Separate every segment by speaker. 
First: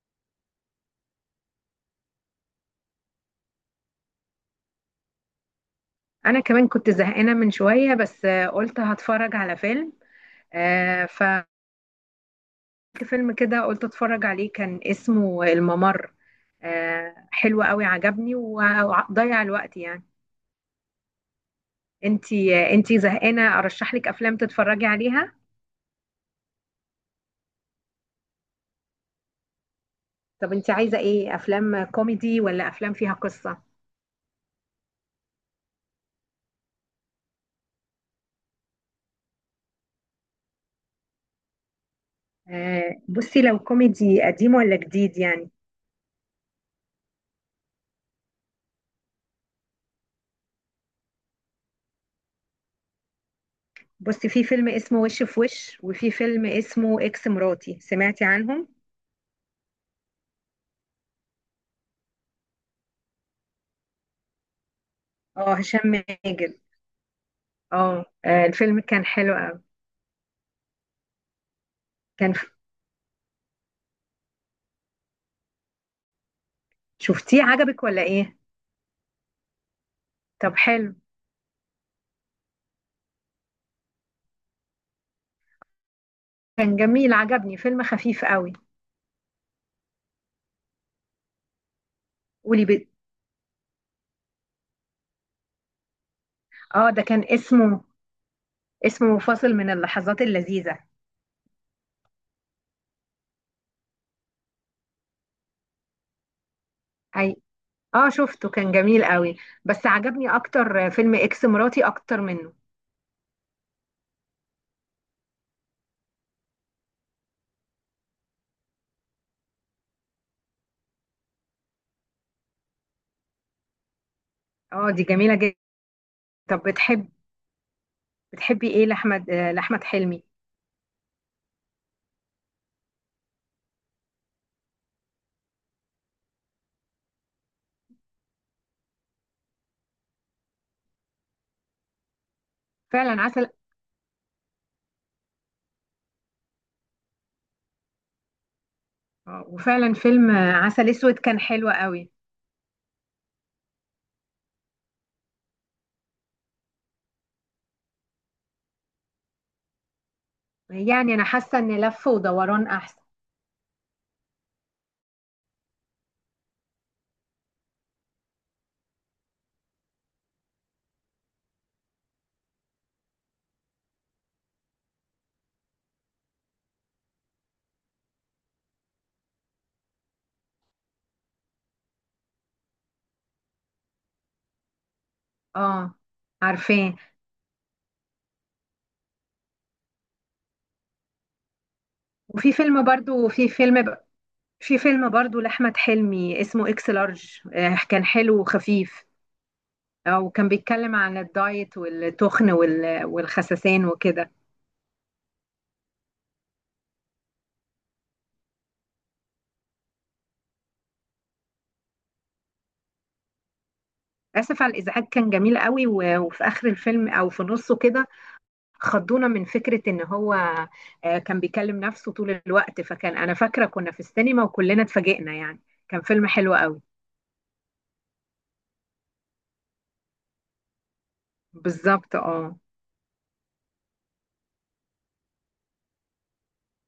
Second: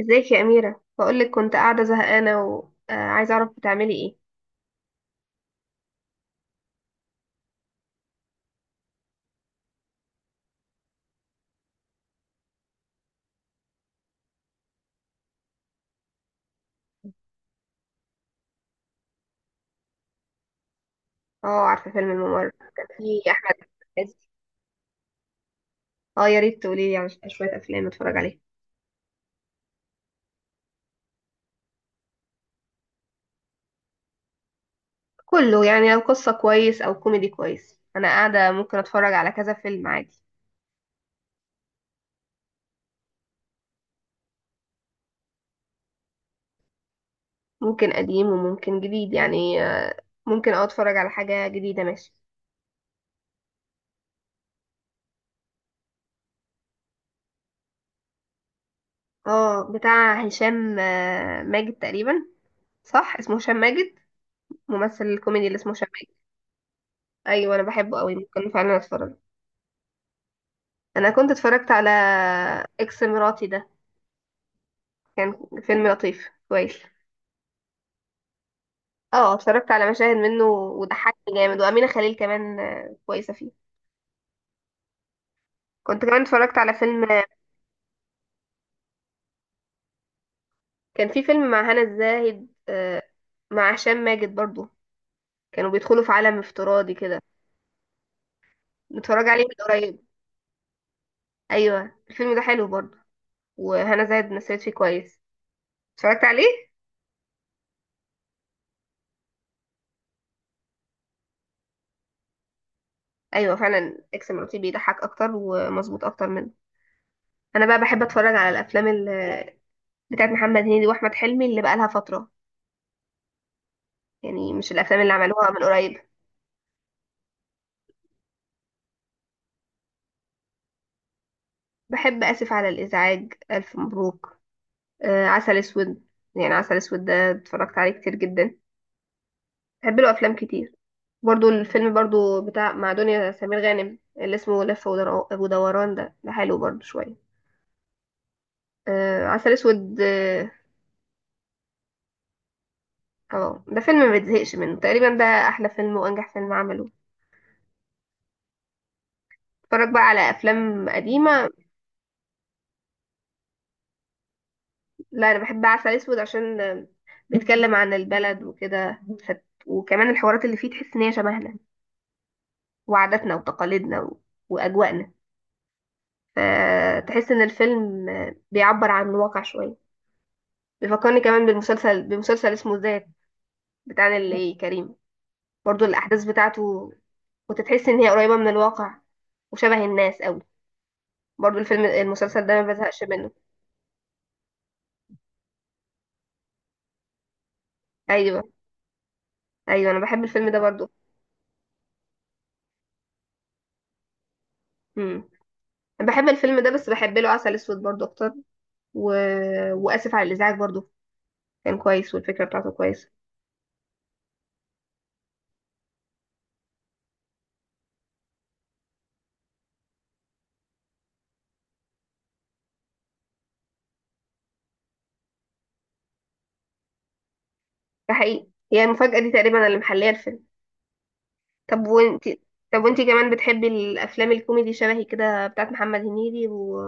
Speaker 1: ازيك يا أميرة؟ بقولك كنت قاعدة زهقانة وعايزة أعرف بتعملي ايه.
Speaker 2: انا كمان كنت زهقانه من شويه بس قلت هتفرج على فيلم. آه، ف فيلم كده قلت اتفرج عليه كان اسمه الممر. حلو قوي عجبني وضيع الوقت يعني.
Speaker 1: اه، عارفة فيلم الممر؟
Speaker 2: انتي آه،
Speaker 1: كان
Speaker 2: انتي
Speaker 1: في أحمد
Speaker 2: زهقانه ارشح لك
Speaker 1: عز.
Speaker 2: افلام تتفرجي عليها.
Speaker 1: اه، يا ريت تقوليلي على شوية أفلام أتفرج عليها.
Speaker 2: طب انتي عايزه ايه، افلام كوميدي ولا افلام فيها قصه؟
Speaker 1: كله يعني، لو قصة كويس أو كوميدي كويس أنا قاعدة ممكن أتفرج على كذا فيلم عادي.
Speaker 2: بصي لو كوميدي قديم ولا جديد يعني.
Speaker 1: ممكن قديم وممكن جديد يعني. ممكن اه أتفرج على حاجة جديدة، ماشي.
Speaker 2: بصي في فيلم اسمه وش في وش وفي فيلم اسمه اكس مراتي، سمعتي عنهم؟
Speaker 1: اه، بتاع هشام ماجد تقريبا. صح، اسمه هشام ماجد. ممثل الكوميدي
Speaker 2: اه،
Speaker 1: اللي اسمه
Speaker 2: هشام
Speaker 1: هشام ماجد.
Speaker 2: ماجد.
Speaker 1: أيوة، أنا بحبه أوي، ممكن فعلا
Speaker 2: الفيلم كان
Speaker 1: أتفرج.
Speaker 2: حلو قوي
Speaker 1: انا كنت اتفرجت على
Speaker 2: كان.
Speaker 1: اكس مراتي ده. كان فيلم لطيف كويس.
Speaker 2: شفتيه عجبك ولا ايه؟
Speaker 1: اه، اتفرجت على مشاهد منه
Speaker 2: طب حلو،
Speaker 1: وضحكني جامد، وامينه خليل كمان كويسه فيه. كنت كمان اتفرجت على
Speaker 2: كان
Speaker 1: فيلم،
Speaker 2: جميل عجبني فيلم خفيف قوي.
Speaker 1: كان في فيلم مع هنا الزاهد
Speaker 2: قولي بي...
Speaker 1: مع هشام ماجد برضو. كانوا بيدخلوا في عالم
Speaker 2: اه
Speaker 1: افتراضي
Speaker 2: ده
Speaker 1: كده.
Speaker 2: كان اسمه، اسمه
Speaker 1: متفرج عليه
Speaker 2: فاصل
Speaker 1: من
Speaker 2: من
Speaker 1: قريب.
Speaker 2: اللحظات اللذيذة.
Speaker 1: ايوه، الفيلم ده حلو برضو، وهنا زاهد مثلت فيه كويس. اتفرجت عليه.
Speaker 2: اي اه شفته كان جميل قوي، بس عجبني اكتر فيلم اكس مراتي اكتر منه.
Speaker 1: ايوه فعلا، اكس مراتي بيضحك اكتر ومظبوط اكتر منه. انا بقى بحب اتفرج على الافلام بتاعت محمد هنيدي واحمد حلمي اللي بقالها فتره، يعني مش
Speaker 2: اه،
Speaker 1: الافلام
Speaker 2: دي
Speaker 1: اللي
Speaker 2: جميلة
Speaker 1: عملوها
Speaker 2: جدا.
Speaker 1: من قريب.
Speaker 2: طب بتحبي ايه لاحمد حلمي؟
Speaker 1: بحب اسف على الازعاج، الف مبروك، آه، عسل اسود. يعني عسل اسود ده اتفرجت عليه كتير جدا. بحب له افلام كتير. برضو الفيلم برضو بتاع مع
Speaker 2: فعلا
Speaker 1: دنيا
Speaker 2: عسل.
Speaker 1: سمير غانم اللي اسمه لف ودوران ده ده حلو برضو شويه. آه عسل
Speaker 2: وفعلا
Speaker 1: اسود
Speaker 2: فيلم
Speaker 1: اه.
Speaker 2: عسل اسود كان حلو قوي.
Speaker 1: ده فيلم ما بتزهقش منه تقريبا، ده احلى فيلم وانجح فيلم عمله. اتفرج بقى على افلام
Speaker 2: يعني انا
Speaker 1: قديمه.
Speaker 2: حاسة ان لف ودوران احسن.
Speaker 1: لا، انا بحب عسل اسود عشان بيتكلم عن البلد وكده. وكمان الحوارات اللي فيه تحس ان هي شبهنا وعاداتنا وتقاليدنا و واجواءنا، فتحس ان الفيلم بيعبر عن الواقع شويه. بيفكرني كمان بالمسلسل، بمسلسل اسمه ذات، بتاع اللي كريم. برضو
Speaker 2: اه
Speaker 1: الاحداث بتاعته
Speaker 2: عارفاه.
Speaker 1: وتتحس ان هي قريبه من الواقع وشبه الناس قوي. برضو الفيلم المسلسل
Speaker 2: وفي
Speaker 1: ده ما
Speaker 2: فيلم
Speaker 1: بزهقش
Speaker 2: برضو
Speaker 1: منه.
Speaker 2: في فيلم ب... في فيلم برضو لأحمد حلمي اسمه اكس لارج. كان حلو
Speaker 1: ايوه،
Speaker 2: وخفيف.
Speaker 1: ايوه انا بحب الفيلم
Speaker 2: وكان
Speaker 1: ده برضو.
Speaker 2: بيتكلم عن الدايت والتخن والخسسان وكده.
Speaker 1: امم بحب الفيلم ده بس بحب له عسل اسود برضو اكتر و واسف على الازعاج برضو كان كويس، والفكره بتاعته كويسه.
Speaker 2: آسف على الإزعاج كان جميل قوي وفي آخر الفيلم أو في نصه كده خضونا من فكرة إن هو كان بيكلم نفسه طول الوقت، فكان أنا فاكرة كنا في السينما وكلنا اتفاجئنا يعني. كان فيلم حلو قوي.
Speaker 1: ده حقيقي، هي المفاجاه دي تقريبا اللي محليه الفيلم. طب
Speaker 2: بالظبط
Speaker 1: وانتي
Speaker 2: اه.
Speaker 1: طب وانتي كمان بتحبي الافلام الكوميدي شبهي كده، بتاعت محمد هنيدي و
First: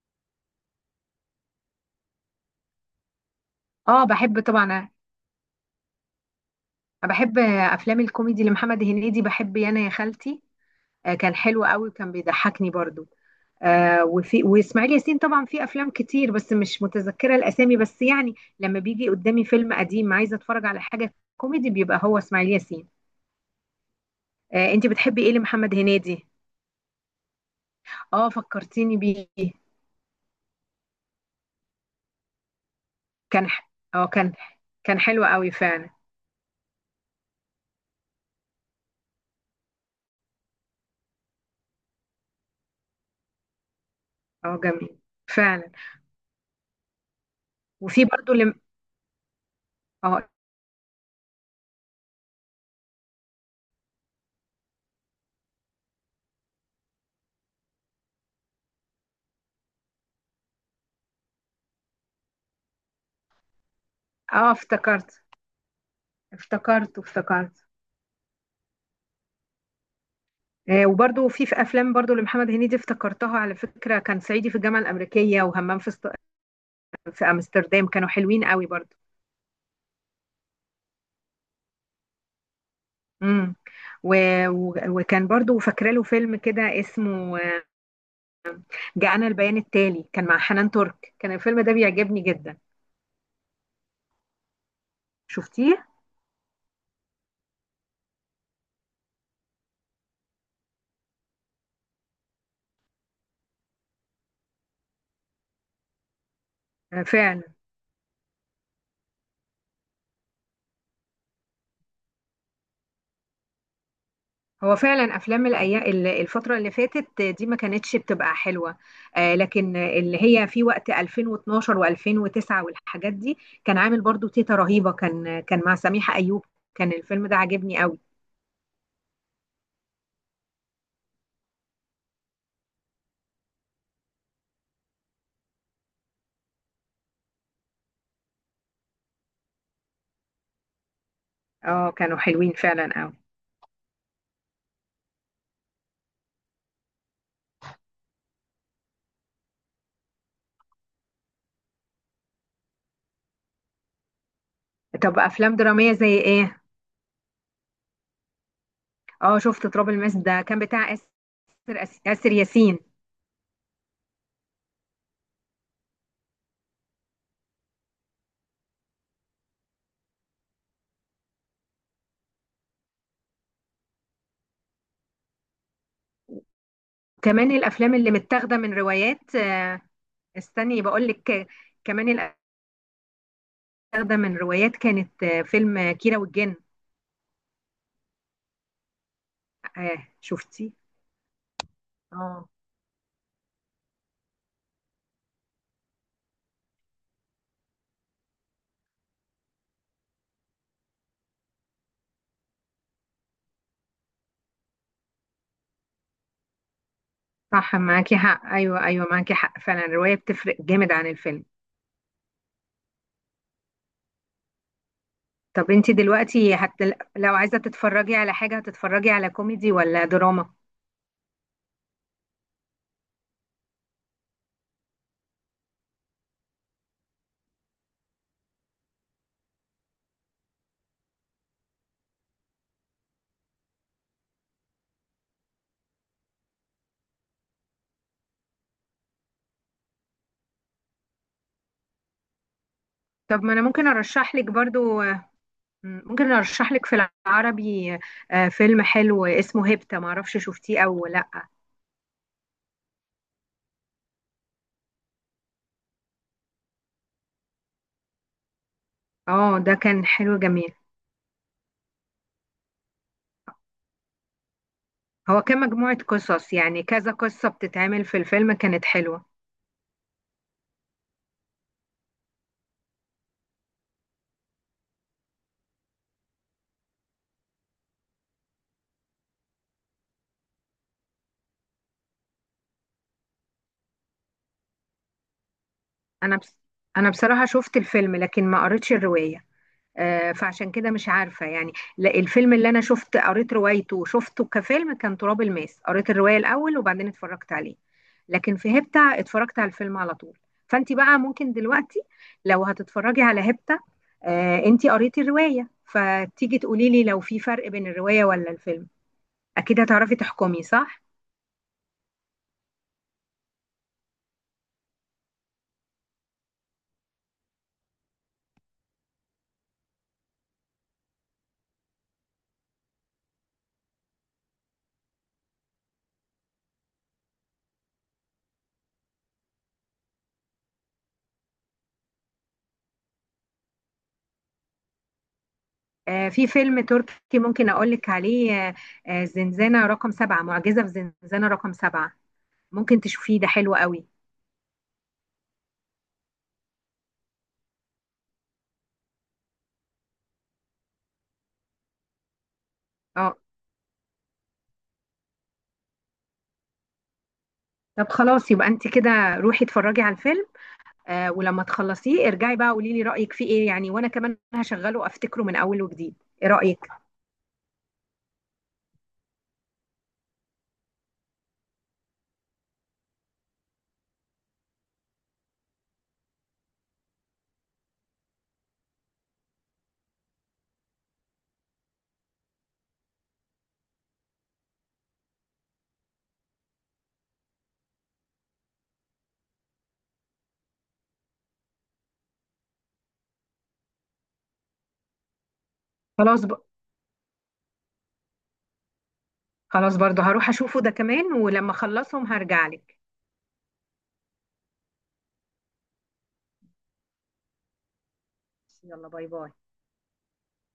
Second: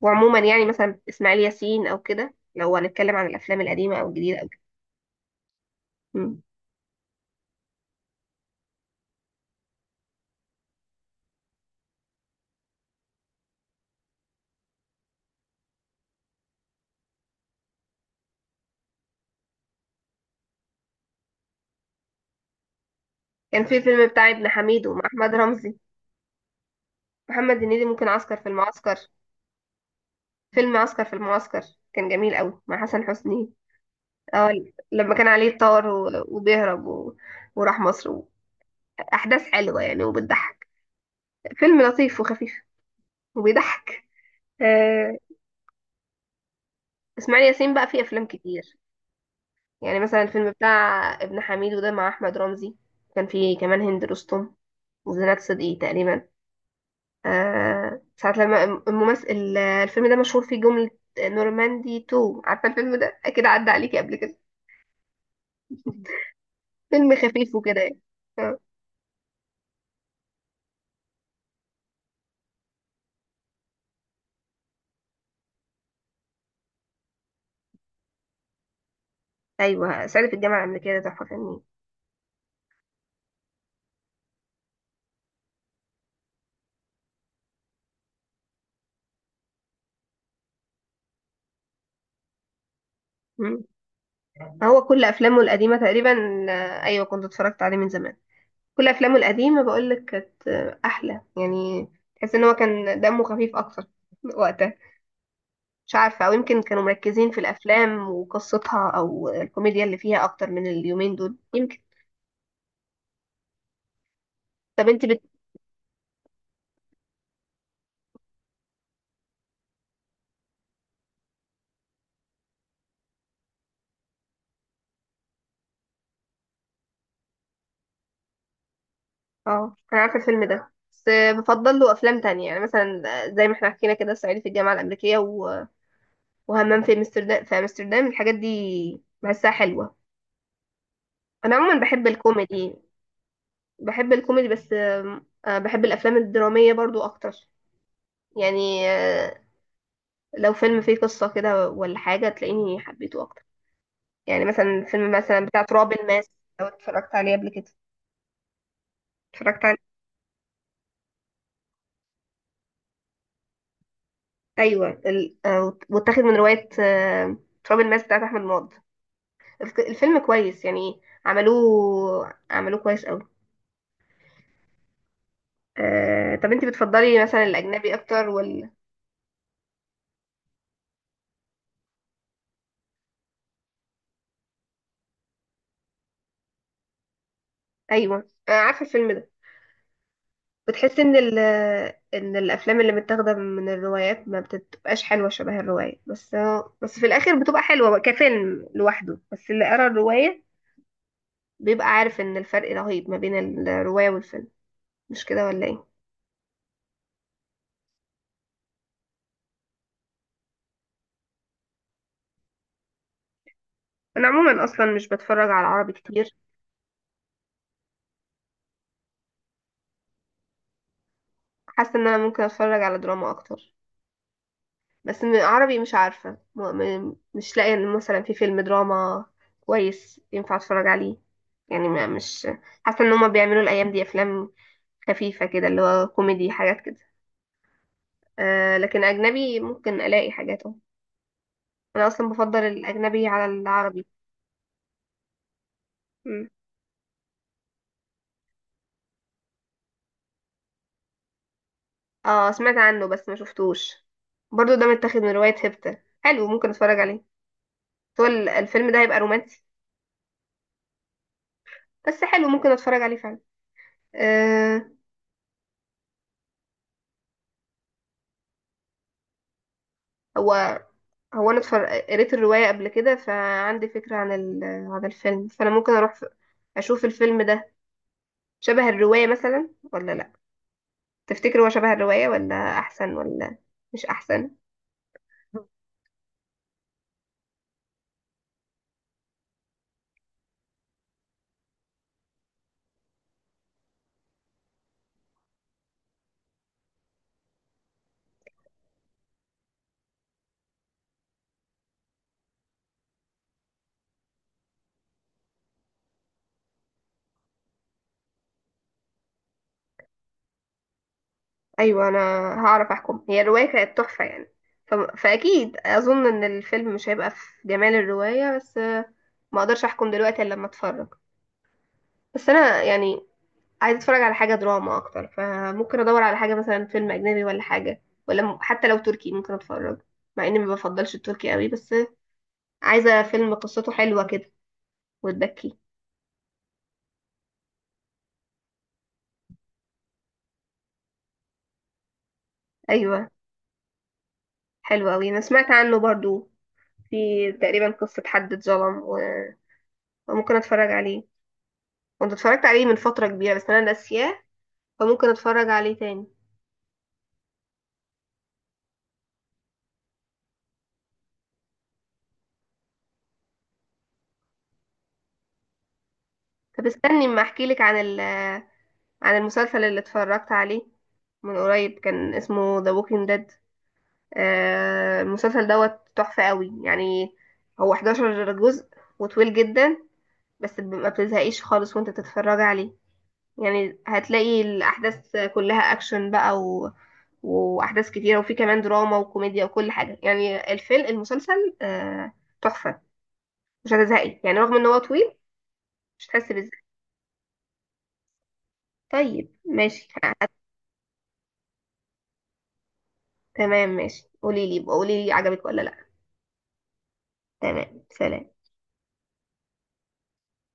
Speaker 1: وعموما يعني، مثلا اسماعيل ياسين او كده، لو هنتكلم عن الافلام القديمه
Speaker 2: اه
Speaker 1: او الجديده
Speaker 2: بحب
Speaker 1: او كده.
Speaker 2: طبعا أنا،
Speaker 1: مم.
Speaker 2: بحب أفلام الكوميدي لمحمد هنيدي، بحب يانا يا خالتي. كان حلو قوي وكان بيضحكني برضو. آه، وفي واسماعيل ياسين طبعا في افلام كتير بس مش متذكره الاسامي بس يعني لما بيجي قدامي فيلم قديم عايزه اتفرج على حاجه كوميدي بيبقى هو اسماعيل ياسين.
Speaker 1: كان في فيلم بتاع ابن حميد
Speaker 2: انت
Speaker 1: ومع
Speaker 2: بتحبي ايه
Speaker 1: احمد
Speaker 2: لمحمد
Speaker 1: رمزي.
Speaker 2: هنيدي؟
Speaker 1: محمد هنيدي ممكن
Speaker 2: اه،
Speaker 1: عسكر في المعسكر.
Speaker 2: فكرتيني بيه.
Speaker 1: فيلم عسكر في المعسكر كان جميل قوي مع حسن
Speaker 2: كان
Speaker 1: حسني.
Speaker 2: ح- اه كان
Speaker 1: اه،
Speaker 2: كان
Speaker 1: لما
Speaker 2: حلو
Speaker 1: كان
Speaker 2: قوي
Speaker 1: عليه طار
Speaker 2: فعلا.
Speaker 1: و وبيهرب و وراح مصر. احداث حلوه يعني، وبتضحك. فيلم لطيف وخفيف وبيضحك.
Speaker 2: اه جميل
Speaker 1: آه،
Speaker 2: فعلا.
Speaker 1: اسماعيل ياسين بقى فيه
Speaker 2: وفي
Speaker 1: افلام
Speaker 2: برضو لم...
Speaker 1: كتير. يعني مثلا
Speaker 2: اه
Speaker 1: الفيلم بتاع ابن حميدو ده مع احمد رمزي، كان فيه كمان هند رستم وزينات صدقي تقريبا. ساعة لما الممثل، الفيلم ده مشهور فيه جملة نورماندي 2. عارفة الفيلم ده اكيد عدى عليكي قبل كده.
Speaker 2: اه افتكرت افتكرت
Speaker 1: فيلم خفيف
Speaker 2: افتكرت
Speaker 1: وكده يعني. آه،
Speaker 2: وبرضو في افلام برضو لمحمد هنيدي افتكرتها على فكره، كان صعيدي في الجامعه الامريكيه وهمام في في امستردام، كانوا حلوين قوي برضو.
Speaker 1: ايوه صعيدي في الجامعة الأمريكية ده تحفة فنية.
Speaker 2: امم و... وكان برضو فاكره له فيلم كده اسمه جاءنا البيان التالي كان مع حنان ترك، كان الفيلم ده بيعجبني جدا.
Speaker 1: مم. هو كل افلامه القديمة
Speaker 2: شفتيه؟
Speaker 1: تقريبا. ايوه كنت اتفرجت عليه من زمان. كل افلامه القديمه بقول لك كانت احلى يعني. تحس ان هو كان دمه خفيف اكتر وقتها. مش عارفه، او يمكن كانوا مركزين في
Speaker 2: فعلا
Speaker 1: الافلام وقصتها او الكوميديا اللي فيها اكتر من اليومين دول يمكن.
Speaker 2: هو
Speaker 1: طب انت
Speaker 2: فعلا
Speaker 1: بت...
Speaker 2: افلام الايام، الفتره اللي فاتت دي ما كانتش بتبقى حلوه. لكن اللي هي في وقت 2012 و2009 والحاجات دي كان عامل برضو تيتا رهيبه، كان مع سميحه ايوب، كان الفيلم ده عاجبني قوي.
Speaker 1: اه، انا عارفه الفيلم ده بس بفضل له افلام تانية، يعني مثلا زي ما احنا حكينا كده صعيدي في الجامعه الامريكيه و وهمام في امستردام. الحاجات دي بحسها حلوه. انا عموما
Speaker 2: اه كانوا حلوين فعلا قوي.
Speaker 1: بحب الكوميدي بس بحب الافلام الدراميه برضو اكتر. يعني آه، لو فيلم فيه قصة كده ولا حاجة تلاقيني حبيته أكتر. يعني مثلا فيلم
Speaker 2: طب
Speaker 1: مثلا
Speaker 2: افلام
Speaker 1: بتاع
Speaker 2: دراميه
Speaker 1: تراب
Speaker 2: زي
Speaker 1: الماس،
Speaker 2: ايه؟
Speaker 1: لو اتفرجت عليه قبل كده.
Speaker 2: اه
Speaker 1: اتفرجت
Speaker 2: شفت
Speaker 1: عليه.
Speaker 2: تراب الماس ده كان بتاع آسر، آسر ياسين.
Speaker 1: أيوة واتاخد من رواية تراب الماس بتاعت أحمد مراد. الفيلم كويس يعني، عملوه كويس أوي. طب انت بتفضلي مثلا
Speaker 2: كمان
Speaker 1: الأجنبي
Speaker 2: الافلام اللي
Speaker 1: أكتر
Speaker 2: متاخده
Speaker 1: ولا؟
Speaker 2: من روايات، استني بقول لك، كمان اللي متاخده من روايات كانت فيلم كيرة والجن.
Speaker 1: أيوة، أنا عارفة الفيلم ده.
Speaker 2: آه شفتي؟
Speaker 1: بتحس ان ال ان
Speaker 2: اه
Speaker 1: الافلام اللي متاخده من الروايات ما بتبقاش حلوه شبه الروايه، بس في الاخر بتبقى حلوه كفيلم لوحده، بس اللي قرا الروايه بيبقى عارف ان الفرق رهيب ما بين الروايه والفيلم. مش كده ولا ايه؟
Speaker 2: صح، معاكي حق. ايوه معاكي حق فعلا، الروايه بتفرق جامد عن الفيلم.
Speaker 1: انا عموما اصلا مش بتفرج على
Speaker 2: طب انت
Speaker 1: عربي كتير.
Speaker 2: دلوقتي حتى لو عايزه تتفرجي على حاجه، هتتفرجي على كوميدي ولا دراما؟
Speaker 1: حاسه ان انا ممكن اتفرج على دراما اكتر، بس عربي مش عارفة مش لاقية إن مثلا في فيلم دراما كويس ينفع اتفرج عليه. يعني ما مش حاسة ان هما بيعملوا الايام دي افلام خفيفة كده، اللي هو كوميدي حاجات كده. آه، لكن اجنبي ممكن الاقي حاجات اهو. انا اصلا بفضل الاجنبي
Speaker 2: طب
Speaker 1: على
Speaker 2: ما انا ممكن
Speaker 1: العربي.
Speaker 2: ارشح لك برضو. ممكن
Speaker 1: مم.
Speaker 2: ارشح لك في العربي فيلم حلو اسمه هيبتا، معرفش شفتيه او لا.
Speaker 1: اه سمعت عنه بس ما شفتوش. برضو ده متاخد من رواية هبتة، حلو، ممكن اتفرج عليه. هو الفيلم ده هيبقى
Speaker 2: اه
Speaker 1: رومانسي؟
Speaker 2: ده كان حلو جميل،
Speaker 1: بس حلو ممكن اتفرج عليه فعلا. آه.
Speaker 2: هو كان مجموعة قصص يعني كذا قصة بتتعمل في الفيلم، كانت حلوة.
Speaker 1: هو هو انا قريت الرواية قبل كده، فعندي فكرة عن عن الفيلم، فانا ممكن اروح اشوف الفيلم ده شبه الرواية مثلا ولا لا. تفتكر هو شبه الرواية ولا احسن، ولا مش احسن؟
Speaker 2: انا بس انا بصراحة شفت الفيلم لكن ما قريتش الرواية، فعشان كده مش عارفة يعني. لا، الفيلم اللي أنا شفت قريت روايته وشفته كفيلم كان تراب الماس، قريت الرواية الأول وبعدين اتفرجت عليه، لكن في هيبتا اتفرجت على الفيلم على طول. فأنت بقى ممكن دلوقتي لو هتتفرجي على هيبتا أنت قريتي الرواية فتيجي تقولي لي لو في فرق بين الرواية ولا الفيلم، أكيد هتعرفي تحكمي صح؟
Speaker 1: ايوه، انا هعرف احكم. هي الرواية كانت تحفة يعني، فاكيد اظن ان الفيلم مش هيبقى في جمال الرواية، بس ما اقدرش احكم دلوقتي الا لما اتفرج. بس انا يعني عايزه اتفرج على حاجه دراما اكتر، فممكن ادور على حاجه مثلا فيلم اجنبي ولا حاجه، ولا حتى لو تركي ممكن اتفرج، مع اني ما بفضلش التركي قوي. بس عايزه فيلم قصته حلوه كده وتبكي.
Speaker 2: في فيلم تركي ممكن أقول لك عليه زنزانة رقم 7، معجزة في زنزانة رقم 7، ممكن
Speaker 1: ايوه
Speaker 2: تشوفيه ده حلو قوي.
Speaker 1: حلو قوي، انا سمعت عنه برضو. في تقريبا قصه حد اتظلم وممكن اتفرج عليه. كنت اتفرجت عليه من فتره
Speaker 2: اه
Speaker 1: كبيره بس انا ناسياه، فممكن اتفرج عليه تاني.
Speaker 2: طب خلاص يبقى انت كده روحي اتفرجي على الفيلم. آه ولما تخلصيه ارجعي بقى قولي لي رأيك فيه ايه يعني، وانا كمان هشغله افتكره من اول وجديد. ايه
Speaker 1: طب
Speaker 2: رأيك؟
Speaker 1: استني اما احكي لك عن عن المسلسل اللي اتفرجت عليه من قريب، كان اسمه The Walking Dead. المسلسل دوت تحفة قوي يعني. هو 11 جزء وطويل جدا، بس ما بتزهقيش خالص وانت تتفرج عليه. يعني هتلاقي الأحداث كلها أكشن بقى و وأحداث كتيرة، وفي كمان دراما وكوميديا وكل حاجة. يعني الفيلم المسلسل تحفة، مش هتزهقي يعني رغم ان هو طويل. مش
Speaker 2: خلاص ب...
Speaker 1: هتحسي بالزهق. طيب
Speaker 2: خلاص
Speaker 1: ماشي.
Speaker 2: برضه هروح اشوفه ده كمان، ولما اخلصهم هرجع لك.
Speaker 1: تمام ماشي، قوليلي عجبك ولا لأ. تمام، سلام.
Speaker 2: يلا باي باي.